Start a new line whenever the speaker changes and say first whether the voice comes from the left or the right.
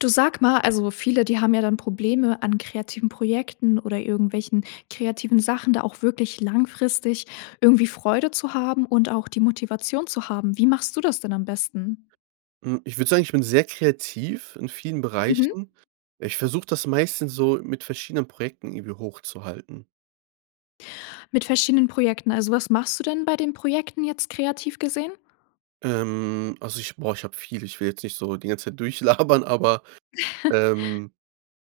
left: Du sag mal, also, viele, die haben ja dann Probleme an kreativen Projekten oder irgendwelchen kreativen Sachen, da auch wirklich langfristig irgendwie Freude zu haben und auch die Motivation zu haben. Wie machst du das denn am besten?
right: Hm, ich würde sagen, ich bin sehr kreativ in vielen
left: Mhm.
right: Bereichen. Ich versuche das meistens so mit verschiedenen Projekten irgendwie hochzuhalten.
left: Mit verschiedenen Projekten. Also, was machst du denn bei den Projekten jetzt kreativ gesehen?
right: Ähm, also ich, boah, ich habe viel. Ich will jetzt nicht so die ganze Zeit durchlabern, aber, ähm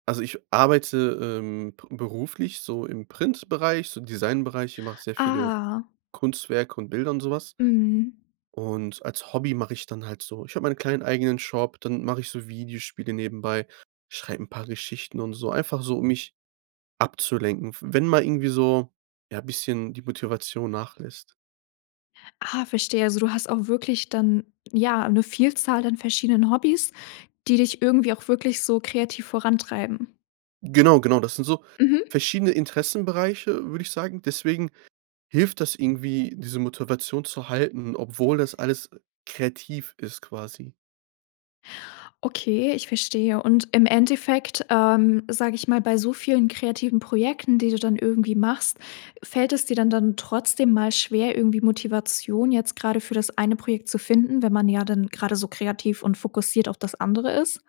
right: also ich arbeite, ähm, be beruflich so im Printbereich, so Designbereich. Ich mache sehr viele
left: Ah.
right: Kunstwerke und Bilder und so was.
left: Mhm.
right: Und als Hobby mache ich dann halt so ich habe meinen kleinen eigenen Shop, dann mache ich so Videospiele nebenbei, schreib 'n paar Geschichten und so. Einfach so, um mich abzulenken, w wenn mal irgendwie so, ja, bisschen die Motivation nachlässt.
left: Ah, verstehe. Also, du hast auch wirklich dann, ja, 'ne Vielzahl an verschiedenen Hobbys, die dich irgendwie auch wirklich so kreativ vorantreiben.
right: Genau, genau. Das sind so
left: Mhm.
right: verschiedene Interessenbereiche, würde ich sagen. Deswegen hilft das irgendwie, diese Motivation zu halten, obwohl das alles kreativ ist quasi.
left: Okay, ich verstehe, und im Endeffekt, ähm, sage ich mal, bei so vielen kreativen Projekten, die du dann irgendwie machst, fällt es dir dann dann trotzdem mal schwer, irgendwie Motivation jetzt grade für das eine Projekt zu finden, wenn man ja dann grade so kreativ und fokussiert auf das andere ist?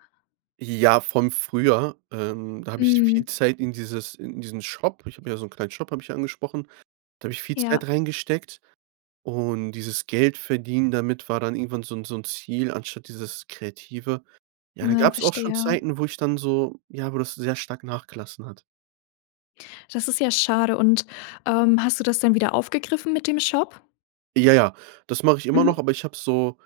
right: Ja, vom früher, ähm, da habe ich viel
left: Mhm.
right: Zeit in dieses in diesen Shop ich habe ja so 'n kleinen Shop, habe ich ja angesprochen. Da habe ich viel Zeit
left: Ja.
right: reingesteckt und dieses Geldverdienen damit war dann irgendwann so 'n so 'n Ziel anstatt dieses Kreative. Ja, dann
left: Ne,
right: gab's auch schon
left: verstehe.
right: Zeiten, wo ich dann so ja, wo das sehr stark nachgelassen hat.
left: Das ist ja schade. Und, ähm, hast du das denn wieder aufgegriffen mit dem Shop?
right: Ja, ja, das mache ich immer noch,
left: Mhm.
right: aber ich habe so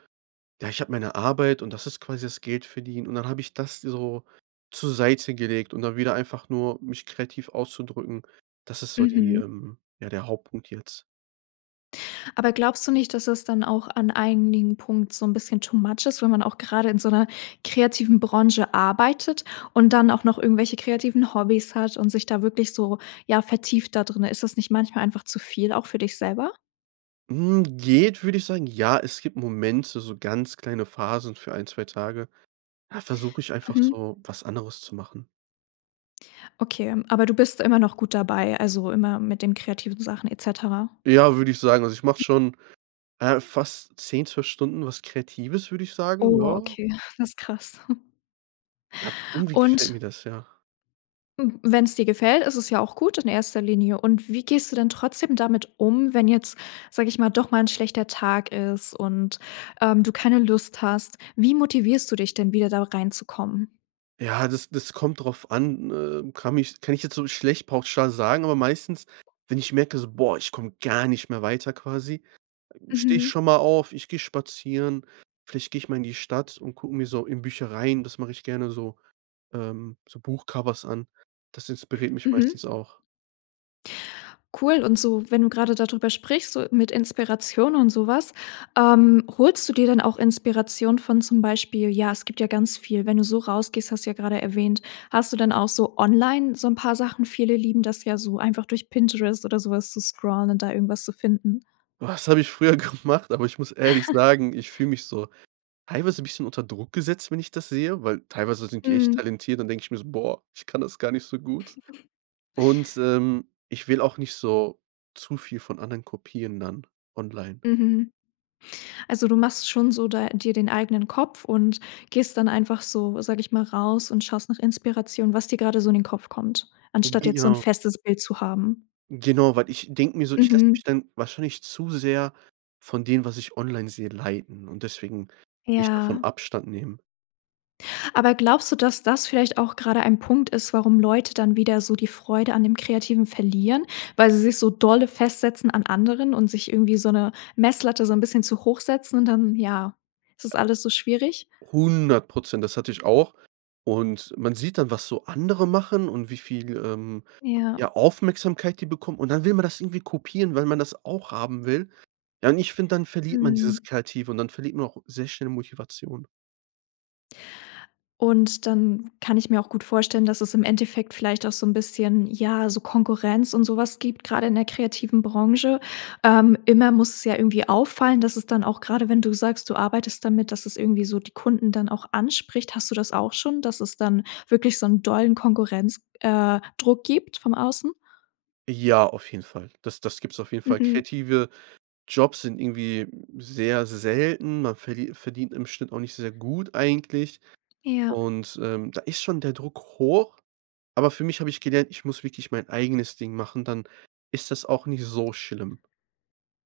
right: ja, ich habe meine Arbeit und das ist quasi das Geldverdienen. Und dann habe ich das so zur Seite gelegt und dann wieder einfach nur mich kreativ auszudrücken, das ist so die,
left: Mhm.
right: ähm ja, der Hauptpunkt jetzt.
left: Aber glaubst du nicht, dass es dann auch an einigen Punkt so 'n bisschen too much ist, wenn man auch grade in so 'ner kreativen Branche arbeitet und dann auch noch irgendwelche kreativen Hobbys hat und sich da wirklich so, ja, vertieft da drinnen? Ist das nicht manchmal einfach zu viel auch für dich selber?
right: Hm, geht, würde ich sagen. Ja, es gibt Momente, so ganz kleine Phasen für 1, 2 Tage. Da versuche ich einfach
left: Mhm.
right: so was anderes zu machen.
left: Okay, aber du bist immer noch gut dabei, also, immer mit den kreativen Sachen et cetera?
right: Ja, würde ich sagen. Also, ich mache schon, äh, fast 10, 12 Stunden was Kreatives, würde ich sagen,
left: Oh,
right: ja.
left: okay, das krass.
right: Ja, irgendwie gefällt
left: Und
right: mir das, ja.
left: Wenn's dir gefällt, ist es ja auch gut in 1. Linie und wie gehst du denn trotzdem damit um, wenn jetzt, sage ich mal, doch mal 'n schlechter Tag ist und, ähm, du keine Lust hast? Wie motivierst du dich denn wieder da reinzukommen?
right: Ja, das das kommt drauf an, äh, kann mich kann ich jetzt so schlecht pauschal sagen, aber meistens, wenn ich merke so: „Boah, ich komme gar nicht mehr weiter quasi“, stehe ich
left: Mhm.
right: schon mal auf. Ich gehe spazieren. Vielleicht gehe ich mal in die Stadt und gucke mir so in Büchereien, das mache ich gerne so, ähm so Buchcovers an. Das inspiriert mich
left: Mhm.
right: meistens auch.
left: Cool und so, wenn du grade dadrüber sprichst, so mit Inspiration und sowas, ähm, holst du dir dann auch Inspiration von zum Beispiel ja, es gibt ja ganz viel, wenn du so rausgehst, hast du ja grade erwähnt, hast du dann auch so online so 'n paar Sachen? Viele lieben das ja so, einfach durch Pinterest oder so was zu scrollen und da irgendwas zu finden.
right: Was habe ich früher gemacht? Aber ich muss ehrlich sagen, ich fühle mich so teilweise 'n bisschen unter Druck gesetzt, wenn ich das sehe, weil teilweise sind die echt
left: Mhm.
right: talentiert. Dann denke ich mir so: „Boah, ich kann das gar nicht so gut.“ Und, ähm, ich will auch nicht so zu viel von anderen kopieren dann online.
left: Mhm. Also, du machst schon so da dir den eigenen Kopf und gehst dann einfach so, sage ich mal, raus und schaust nach Inspiration, was dir gerade so in den Kopf kommt, anstatt jetzt so 'n
right: Genau.
left: festes Bild zu haben?
right: Genau, weil ich denke mir so: „Ich lasse
left: Mhm.
right: mich dann wahrscheinlich zu sehr von dem, was ich online sehe leiten“, und deswegen würde ich davon
left: Ja.
right: Abstand nehmen.
left: Aber glaubst du, dass das vielleicht auch grade ein Punkt ist, warum Leute dann wieder so die Freude an dem Kreativen verlieren? Weil sie sich so dolle festsetzen an anderen und sich irgendwie so 'ne Messlatte so 'n bisschen zu hoch setzen und dann, ja, ist das alles so schwierig?
right: 100 %, das hatte ich auch. Und man sieht dann, was so andere machen und wie viel, ähm,
left: Ja.
right: ja Aufmerksamkeit die bekommen. Und dann will man das irgendwie kopieren, weil man das auch haben will. Ja, und ich finde, dann verliert man
left: Mhm.
right: dieses Kreative und dann verliert man auch sehr schnell Motivation.
left: Und dann kann ich mir auch gut vorstellen, dass es im Endeffekt vielleicht auch so 'n bisschen, ja, so Konkurrenz und sowas gibt, grade in der kreativen Branche. Ähm, immer muss es ja irgendwie auffallen, dass es dann auch grade wenn du sagst, du arbeitest damit, dass es irgendwie so die Kunden dann auch anspricht, hast du das auch schon, dass es dann wirklich so 'n dollen Konkurrenz äh, Druck gibt vom Außen?
right: Ja, auf jeden Fall. Das das gibt's auf jeden Fall.
left: Mhm.
right: Kreative Jobs sind irgendwie sehr selten. Man verli verdient im Schnitt auch nicht sehr gut eigentlich
left: Ja.
right: und, ähm, da ist schon der Druck hoch. Aber für mich habe ich gelernt, ich muss wirklich mein eigenes Ding machen, dann ist das auch nicht so schlimm.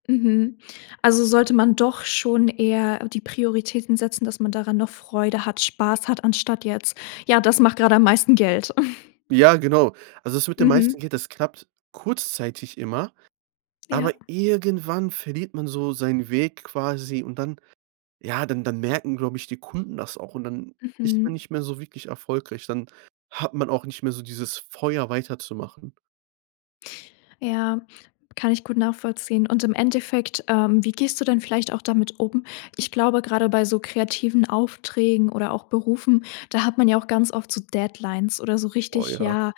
left: Mhm. Also, sollte man doch schon eher die Prioritäten setzen, dass man daran noch Freude hat, Spaß hat, anstatt jetzt: „Ja, das macht grade am meisten Geld.“
right: Ja, genau. Also, das mit dem meisten
left: Mhm.
right: Geld, das klappt kurzzeitig immer, aber
left: Ja.
right: irgendwann verliert man so seinen Weg quasi und dann ja dann dann merken, glaube ich, die Kunden das auch und dann ist man
left: Mhm.
right: nicht mehr so wirklich erfolgreich. Dann hat man auch nicht mehr so dieses Feuer weiterzumachen.
left: Ja, kann ich gut nachvollziehen und im Endeffekt, ähm, wie gehst du denn vielleicht auch damit um? Ich glaube, grade bei so kreativen Aufträgen oder auch Berufen, da hat man ja auch ganz oft so Deadlines oder so
right: Boah,
left: richtig,
right: ja.
left: ja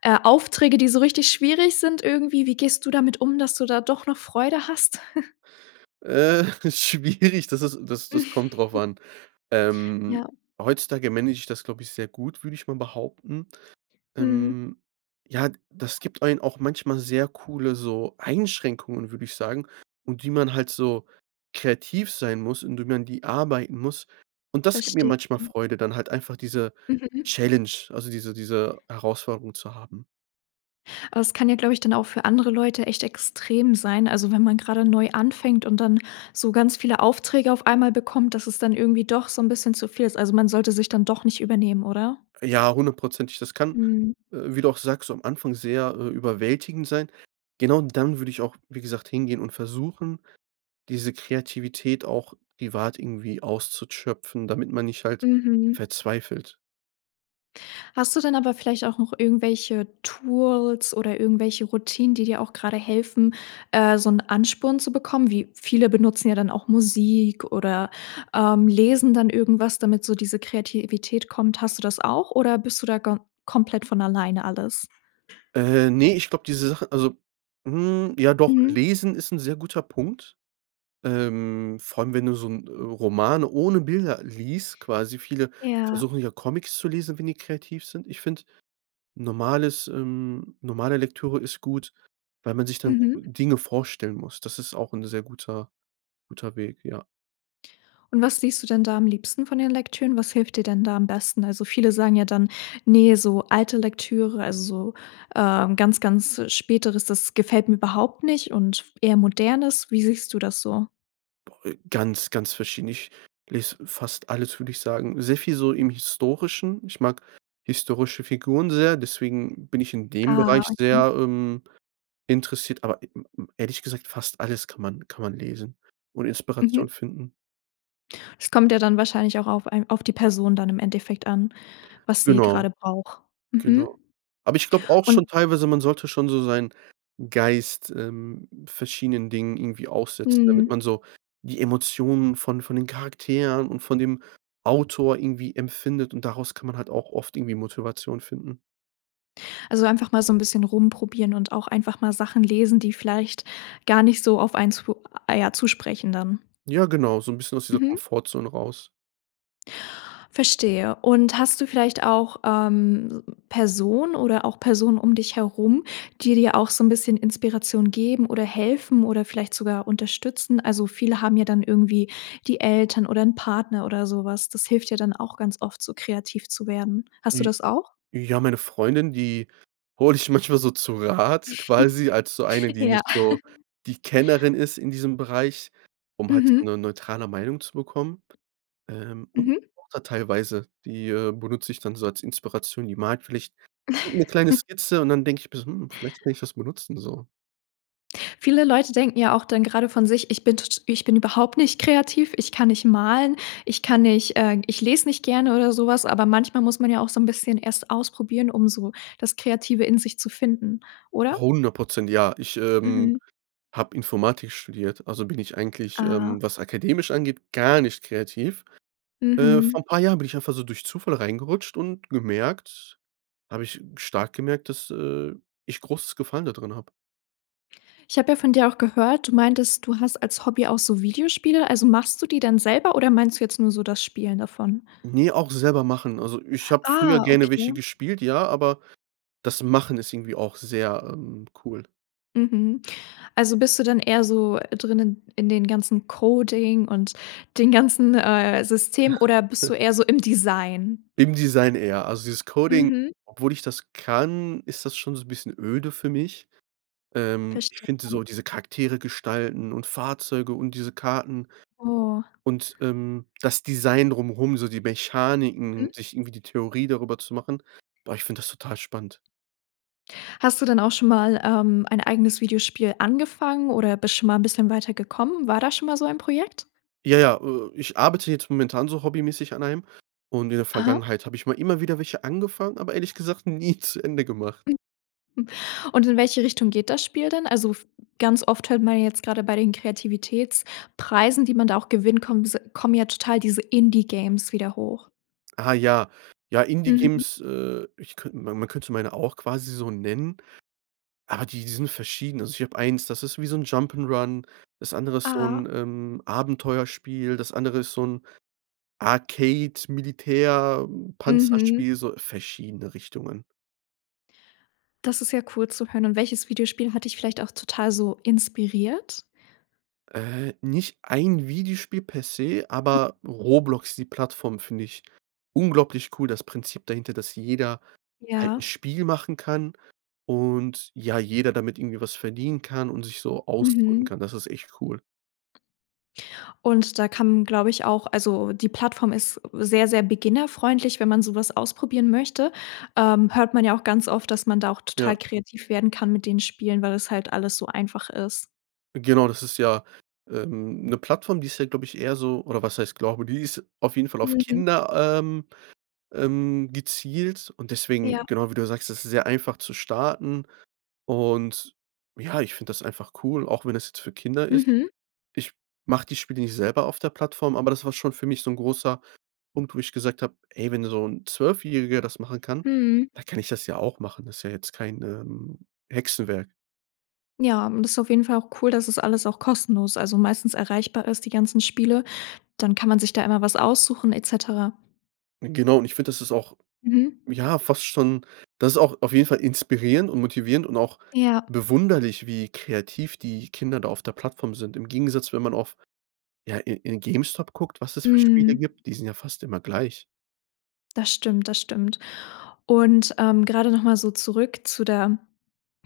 left: äh, Aufträge, die so richtig schwierig sind irgendwie. Wie gehst du damit um, dass du da doch noch Freude hast?
right: Äh, schwierig, das ist das das kommt drauf an. Ähm,
left: Ja.
right: heutzutage manage ich das, glaube ich, sehr gut, würde ich mal behaupten.
left: Mhm.
right: Ähm, ja, das gibt einen auch manchmal sehr coole, so Einschränkungen, würde ich sagen und die man halt so kreativ sein muss und wie man die arbeiten muss. Und das gibt mir
left: Verstehe.
right: manchmal Freude, dann halt einfach diese
left: Mhm.
right: Challenge, also, diese diese Herausforderung zu haben.
left: Aber es kann ja, glaube ich, dann auch für andere Leute echt extrem sein. Also, wenn man grade neu anfängt und dann so ganz viele Aufträge auf einmal bekommt, dass es dann irgendwie doch so 'n bisschen zu viel ist. Also, man sollte sich dann doch nicht übernehmen, oder?
right: Ja, 100 %. Das kann,
left: Mhm.
right: äh, wie du auch sagst, am Anfang, sehr, äh, überwältigend sein. Genau, dann würde ich auch, wie gesagt, hingehen und versuchen, diese Kreativität auch privat irgendwie auszuschöpfen, damit man nicht halt
left: Mhm.
right: verzweifelt.
left: Hast du denn aber vielleicht auch noch irgendwelche Tools oder irgendwelche Routinen, die dir auch grade helfen, äh, so 'n Ansporn zu bekommen? Wie viele benutzen ja dann auch Musik oder, ähm, lesen dann irgendwas, damit so diese Kreativität kommt. Hast du das auch oder bist du da ga komplett von alleine alles?
right: Äh, ne, ich glaub, diese Sache, also hm, ja doch,
left: Mhm.
right: lesen ist 'n sehr guter Punkt. Ähm, vor allem, wenn du so 'n Roman ohne Bilder liest, quasi viele
left: Ja.
right: versuchen ja Comics zu lesen, wenn die kreativ sind. Ich finde, normales, ähm normale Lektüre ist gut, weil man sich dann
left: Mhm.
right: Dinge vorstellen muss. Das ist auch 'n sehr guter guter Weg, ja.
left: Und was liest du denn da am liebsten von den Lektüren? Was hilft dir denn da am besten? Also viele sagen ja dann: „Ne, so alte Lektüre, also so, ähm, ganz, ganz Späteres, das gefällt mir überhaupt nicht und eher Modernes.“ Wie siehst du das so?
right: Boah ey, ganz, ganz verschieden. Ich lese fast alles, würde ich sagen. Sehr viel so im Historischen. Ich mag historische Figuren sehr, deswegen bin ich in dem
left: Ah,
right: Bereich
left: okay.
right: sehr, ähm, interessiert. Aber ehrlich gesagt, fast alles kann man kann man lesen und
left: Mhm.
right: Inspiration finden.
left: Es kommt ja dann wahrscheinlich auch auf ein auf die Person dann im Endeffekt an, was sie
right: Genau.
left: grade braucht. Mhm.
right: Genau. Aber ich glaube auch schon
left: Und
right: teilweise, man sollte schon so seinen Geist, ähm, verschiedenen Dingen irgendwie aufsetzen, damit
left: Mhm.
right: man so die Emotionen von von den Charakteren und von dem Autor irgendwie empfindet und daraus kann man halt auch oft irgendwie Motivation finden.
left: Also einfach mal so 'n bisschen rumprobieren und auch einfach mal Sachen lesen, die vielleicht gar nicht so auf einen zu ah, ja zu sprechen dann.
right: Ja, genau, so 'n bisschen aus dieser
left: Mhm.
right: Komfortzone raus.
left: Verstehe. Und hast du vielleicht auch, ähm, Personen oder auch Personen um dich herum, die dir auch so 'n bisschen Inspiration geben oder helfen oder vielleicht sogar unterstützen? Also, viele haben ja dann irgendwie die Eltern oder 'n Partner oder so was. Das hilft ja dann auch ganz oft, so kreativ zu werden. Hast du
right: Die
left: das auch?
right: ja, meine Freundin, die hole ich manchmal so zu Rat quasi als so eine, die
left: Ja.
right: nicht so die Kennerin ist in diesem Bereich, um halt so
left: Mhm.
right: 'ne neutrale Meinung zu bekommen. Ähm, und
left: Mhm.
right: [unintelligible] Mutter teilweise, die, äh, benutze ich dann so als Inspiration. Die mag vielleicht 'ne kleine Skizze und dann denke ich: „Bes hm, vielleicht kann ich das mal nutzen so.“
left: Viele Leute denken ja auch dann grade von sich: „Ich bin t t ich bin überhaupt nicht kreativ, ich kann nicht malen, ich kann nicht, äh ich lese nicht gerne oder so was.“ Aber manchmal muss man ja auch so 'n bisschen erst ausprobieren, um so das Kreative in sich zu finden, oder?
right: 100 % ja, ich, ähm,
left: Mhm.
right: habe Informatik studiert, also, bin ich eigentlich,
left: Ah.
right: ähm, was akademisch angeht, gar nicht kreativ. Äh,
left: Mhm.
right: vor 'n paar Jahren bin ich einfach so durch Zufall reingerutscht und gemerkt habe ich stark gemerkt, dass, äh, ich großes Gefallen dadrin habe.
left: Ich habe ja von dir auch gehört, du meintest, du hast als Hobby auch so Videospiele, also, machst du die dann selber oder meinst du jetzt nur so das Spielen davon?
right: Ne, auch selber machen. Also, ich habe früher
left: Ah,
right: gerne welche
left: okay.
right: gespielt, ja, aber das Machen ist irgendwie auch sehr, ähm, cool.
left: Mhm. Also, bist du dann eher so drinnen in den ganzen Coding und den ganzen, äh, System oder bist du eher so im Design?
right: Im Design eher. Also dieses Coding,
left: Mhm.
right: obwohl ich das kann, ist das schon so 'n bisschen öde für mich. Ähm, ich
left: Verstehe.
right: finde so diese Charaktere gestalten und Fahrzeuge und diese Karten
left: Oh.
right: und, ähm, das Design drumherum, so die
left: Mhm.
right: Mechaniken, sich irgendwie die Theorie darüber zu machen. Boah, ich finde das total spannend.
left: Hast du dann auch schon mal, ähm, ein eigenes Videospiel angefangen oder bist schon mal 'n bisschen weiter gekommen? War da schon mal so ein Projekt?
right: Ja, ja, äh, ich arbeite jetzt momentan so hobbymäßig an einem und in der
left: Aha.
right: Vergangenheit habe ich mal immer wieder welche angefangen, aber ehrlich gesagt nie zu Ende gemacht.
left: Und in welche Richtung geht das Spiel dann? Also, f ganz oft hört man ja jetzt grade bei den Kreativitätspreisen, die man da auch gewinnt, kommen diese kommen ja total diese Indie-Games wieder hoch.
right: Ah, ja. Ja,
left: Mhm.
right: Indie-Games, äh, ich könnt ma man könnte meine auch quasi so nennen, aber die sind verschieden. Also, ich habe eins, das ist wie so 'n Jump 'n' Run, das andere ist so
left: Ah.
right: 'n, ähm, Abenteuerspiel, das andere ist so 'n Arcade
left: Mhm.
right: Militär-Panzerspiel, so verschiedene Richtungen.
left: Das ist ja cool zu hören. Und welches Videospiel hat dich vielleicht auch total so inspiriert?
right: Äh, nicht ein Videospiel per se, aber Roblox, die Plattform, finde ich unglaublich cool. Das Prinzip dahinter, dass jeder halt 'n
left: Ja.
right: Spiel machen kann und ja, jeder damit irgendwie was verdienen kann und sich so ausdrücken
left: Mhm.
right: kann. Das ist echt cool.
left: Und da kann, glaube ich, auch also, die Plattform ist sehr, sehr beginnerfreundlich, wenn man sowas ausprobieren möchte. Ähm, hört man ja auch ganz oft, dass man da auch total
right: Ja.
left: kreativ werden kann mit den Spielen, weil es halt alles so einfach ist.
right: Genau, das ist ja, ähm, 'ne Plattform, die ist ja, glaube ich, eher so oder was heißt glaube, die ist auf jeden Fall auf
left: Mhm.
right: Kinder, ähm, ähm, gezielt und deswegen
left: Ja.
right: genau, wie du ja sagst, das ist sehr einfach zu starten. Und ja, ich finde das einfach cool, auch wenn das jetzt für Kinder ist.
left: Mhm.
right: Ich mache die Spiele nicht selber auf der Plattform, aber das war schon für mich so 'n großer Punkt, wo ich gesagt habe: „Ey, wenn so 'n Zwölfjähriger das machen kann,
left: Mhm.
right: dann kann ich das ja auch machen. Das ist ja jetzt kein, ähm, Hexenwerk.“
left: Ja, und das ist auf jeden Fall auch cool, dass es alles auch kostenlos, also, meistens erreichbar ist, die ganzen Spiele. Dann kann man sich da immer was aussuchen et cetera.
right: Genau und ich finde, das ist auch,
left: Mhm.
right: ja fast schon das ist auch auf jeden Fall inspirierend und motivierend und auch
left: Ja.
right: bewunderlich, wie kreativ die Kinder da auf der Plattform sind. Im Gegensatz, wenn man auf ja, in in Gamestop guckt, was es für Spiele
left: Mhm.
right: gibt, die sind ja fast immer gleich.
left: Das stimmt, das stimmt. Und, ähm, grade noch mal so zurück zu der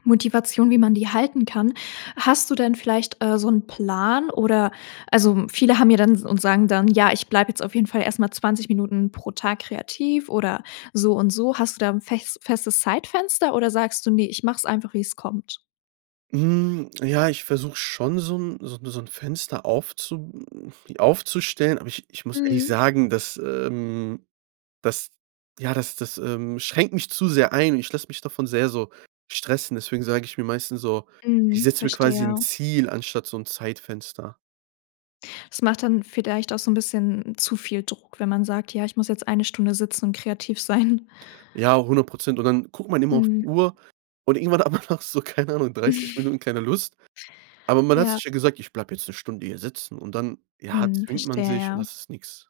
left: Motivation, wie man die halten kann. Hast du denn vielleicht, äh, so 'n Plan oder also, viele haben ja dann und sagen dann: „Ja, ich bleibe jetzt auf jeden Fall erst mal 20 Minuten pro Tag kreativ oder so und so.“ Hast du da 'n fes festes Zeitfenster oder sagst du: „Ne, ich mache es einfach, wie es kommt?“
right: Hm, ja, ich versuche schon so 'n so so 'n Fenster aufzu aufzustellen, aber ich ich muss ehrlich
left: Mhm.
right: sagen, dass, ähm, das, ja das das, ähm, schränkt mich zu sehr ein. Ich lasse mich davon sehr so stressen, deswegen sage ich mir meistens so, ich
left: Mhm,
right: setze mir quasi 'n
left: verstehe.
right: Ziel anstatt so 'n Zeitfenster.
left: Es macht dann vielleicht auch so 'n bisschen zu viel Druck, wenn man sagt: „Ja, ich muss jetzt 1 Stunde sitzen und kreativ sein.“
right: Ja, 100 %. Und dann guckt man immer auf die
left: Mhm.
right: Uhr und irgendwann aber nach so, keine Ahnung, 30 Minuten, keine Lust. Aber man hat
left: Ja.
right: sich ja gesagt: „Ich bleibe jetzt 'ne Stunde hier sitzen.“ Und dann, ja,
left: Mhm,
right: zwingt man
left: verstehe,
right: sich und
left: ja.
right: das ist nix.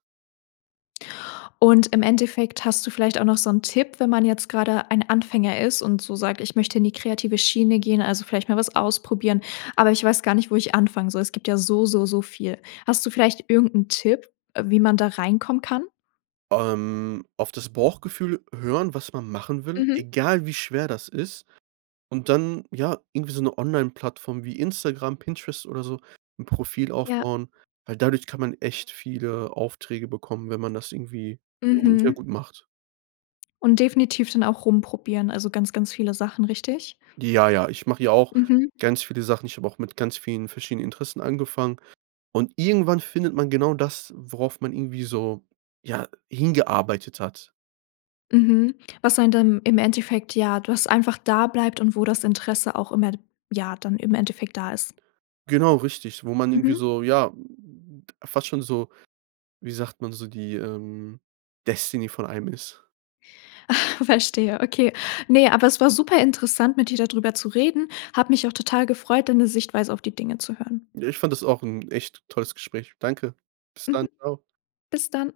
left: Und im Endeffekt hast du vielleicht auch noch so 'n Tipp, wenn man jetzt grade ein Anfänger ist und so sagt: „Ich möchte in die kreative Schiene gehen. Also, vielleicht mal was ausprobieren, aber ich weiß gar nicht, wo ich anfangen soll.“ Es gibt ja so, so, so viel. Hast du vielleicht irgend 'n Tipp, äh, wie man da reinkommen kann?
right: Ähm, auf das Bauchgefühl hören, was man machen will,
left: Mhm.
right: egal wie schwer das ist. Und dann, ja, irgendwie so 'ne Onlineplattform wie Instagram, Pinterest oder so, 'n Profil
left: Ja.
right: aufbauen, weil dadurch kann man echt viele Aufträge bekommen, wenn man das irgendwie gu sehr
left: Mhm.
right: gut macht.
left: Und definitiv dann auch rumprobieren, also, ganz, ganz viele Sachen, richtig?
right: Ja, ja, ich mache hier auch
left: Mhm.
right: ganz viele Sachen. Ich habe auch mit ganz vielen verschiedenen Interessen angefangen und irgendwann findet man genau das, worauf man irgendwie so, ja, hingearbeitet hat.
left: Mhm, was einen dann im Endeffekt, ja das einfach da bleibt und wo das Interesse auch immer, ja, dann im Endeffekt da ist.
right: Genau, richtig, wo man irgendwie
left: Mhm.
right: so, ja, fast schon so wie sagt man so, die, ähm, Destiny von einem ist.
left: Verstehe, okay. Ne, aber es war super interessant, mit dir da drüber zu reden. Habe mich auch total gefreut, deine Sichtweise auf die Dinge zu hören.
right: Ja, ich fand das auch 'n echt tolles Gespräch. Danke. Bis dann.
left: Mhm.
right: Tschau.
left: Bis dann.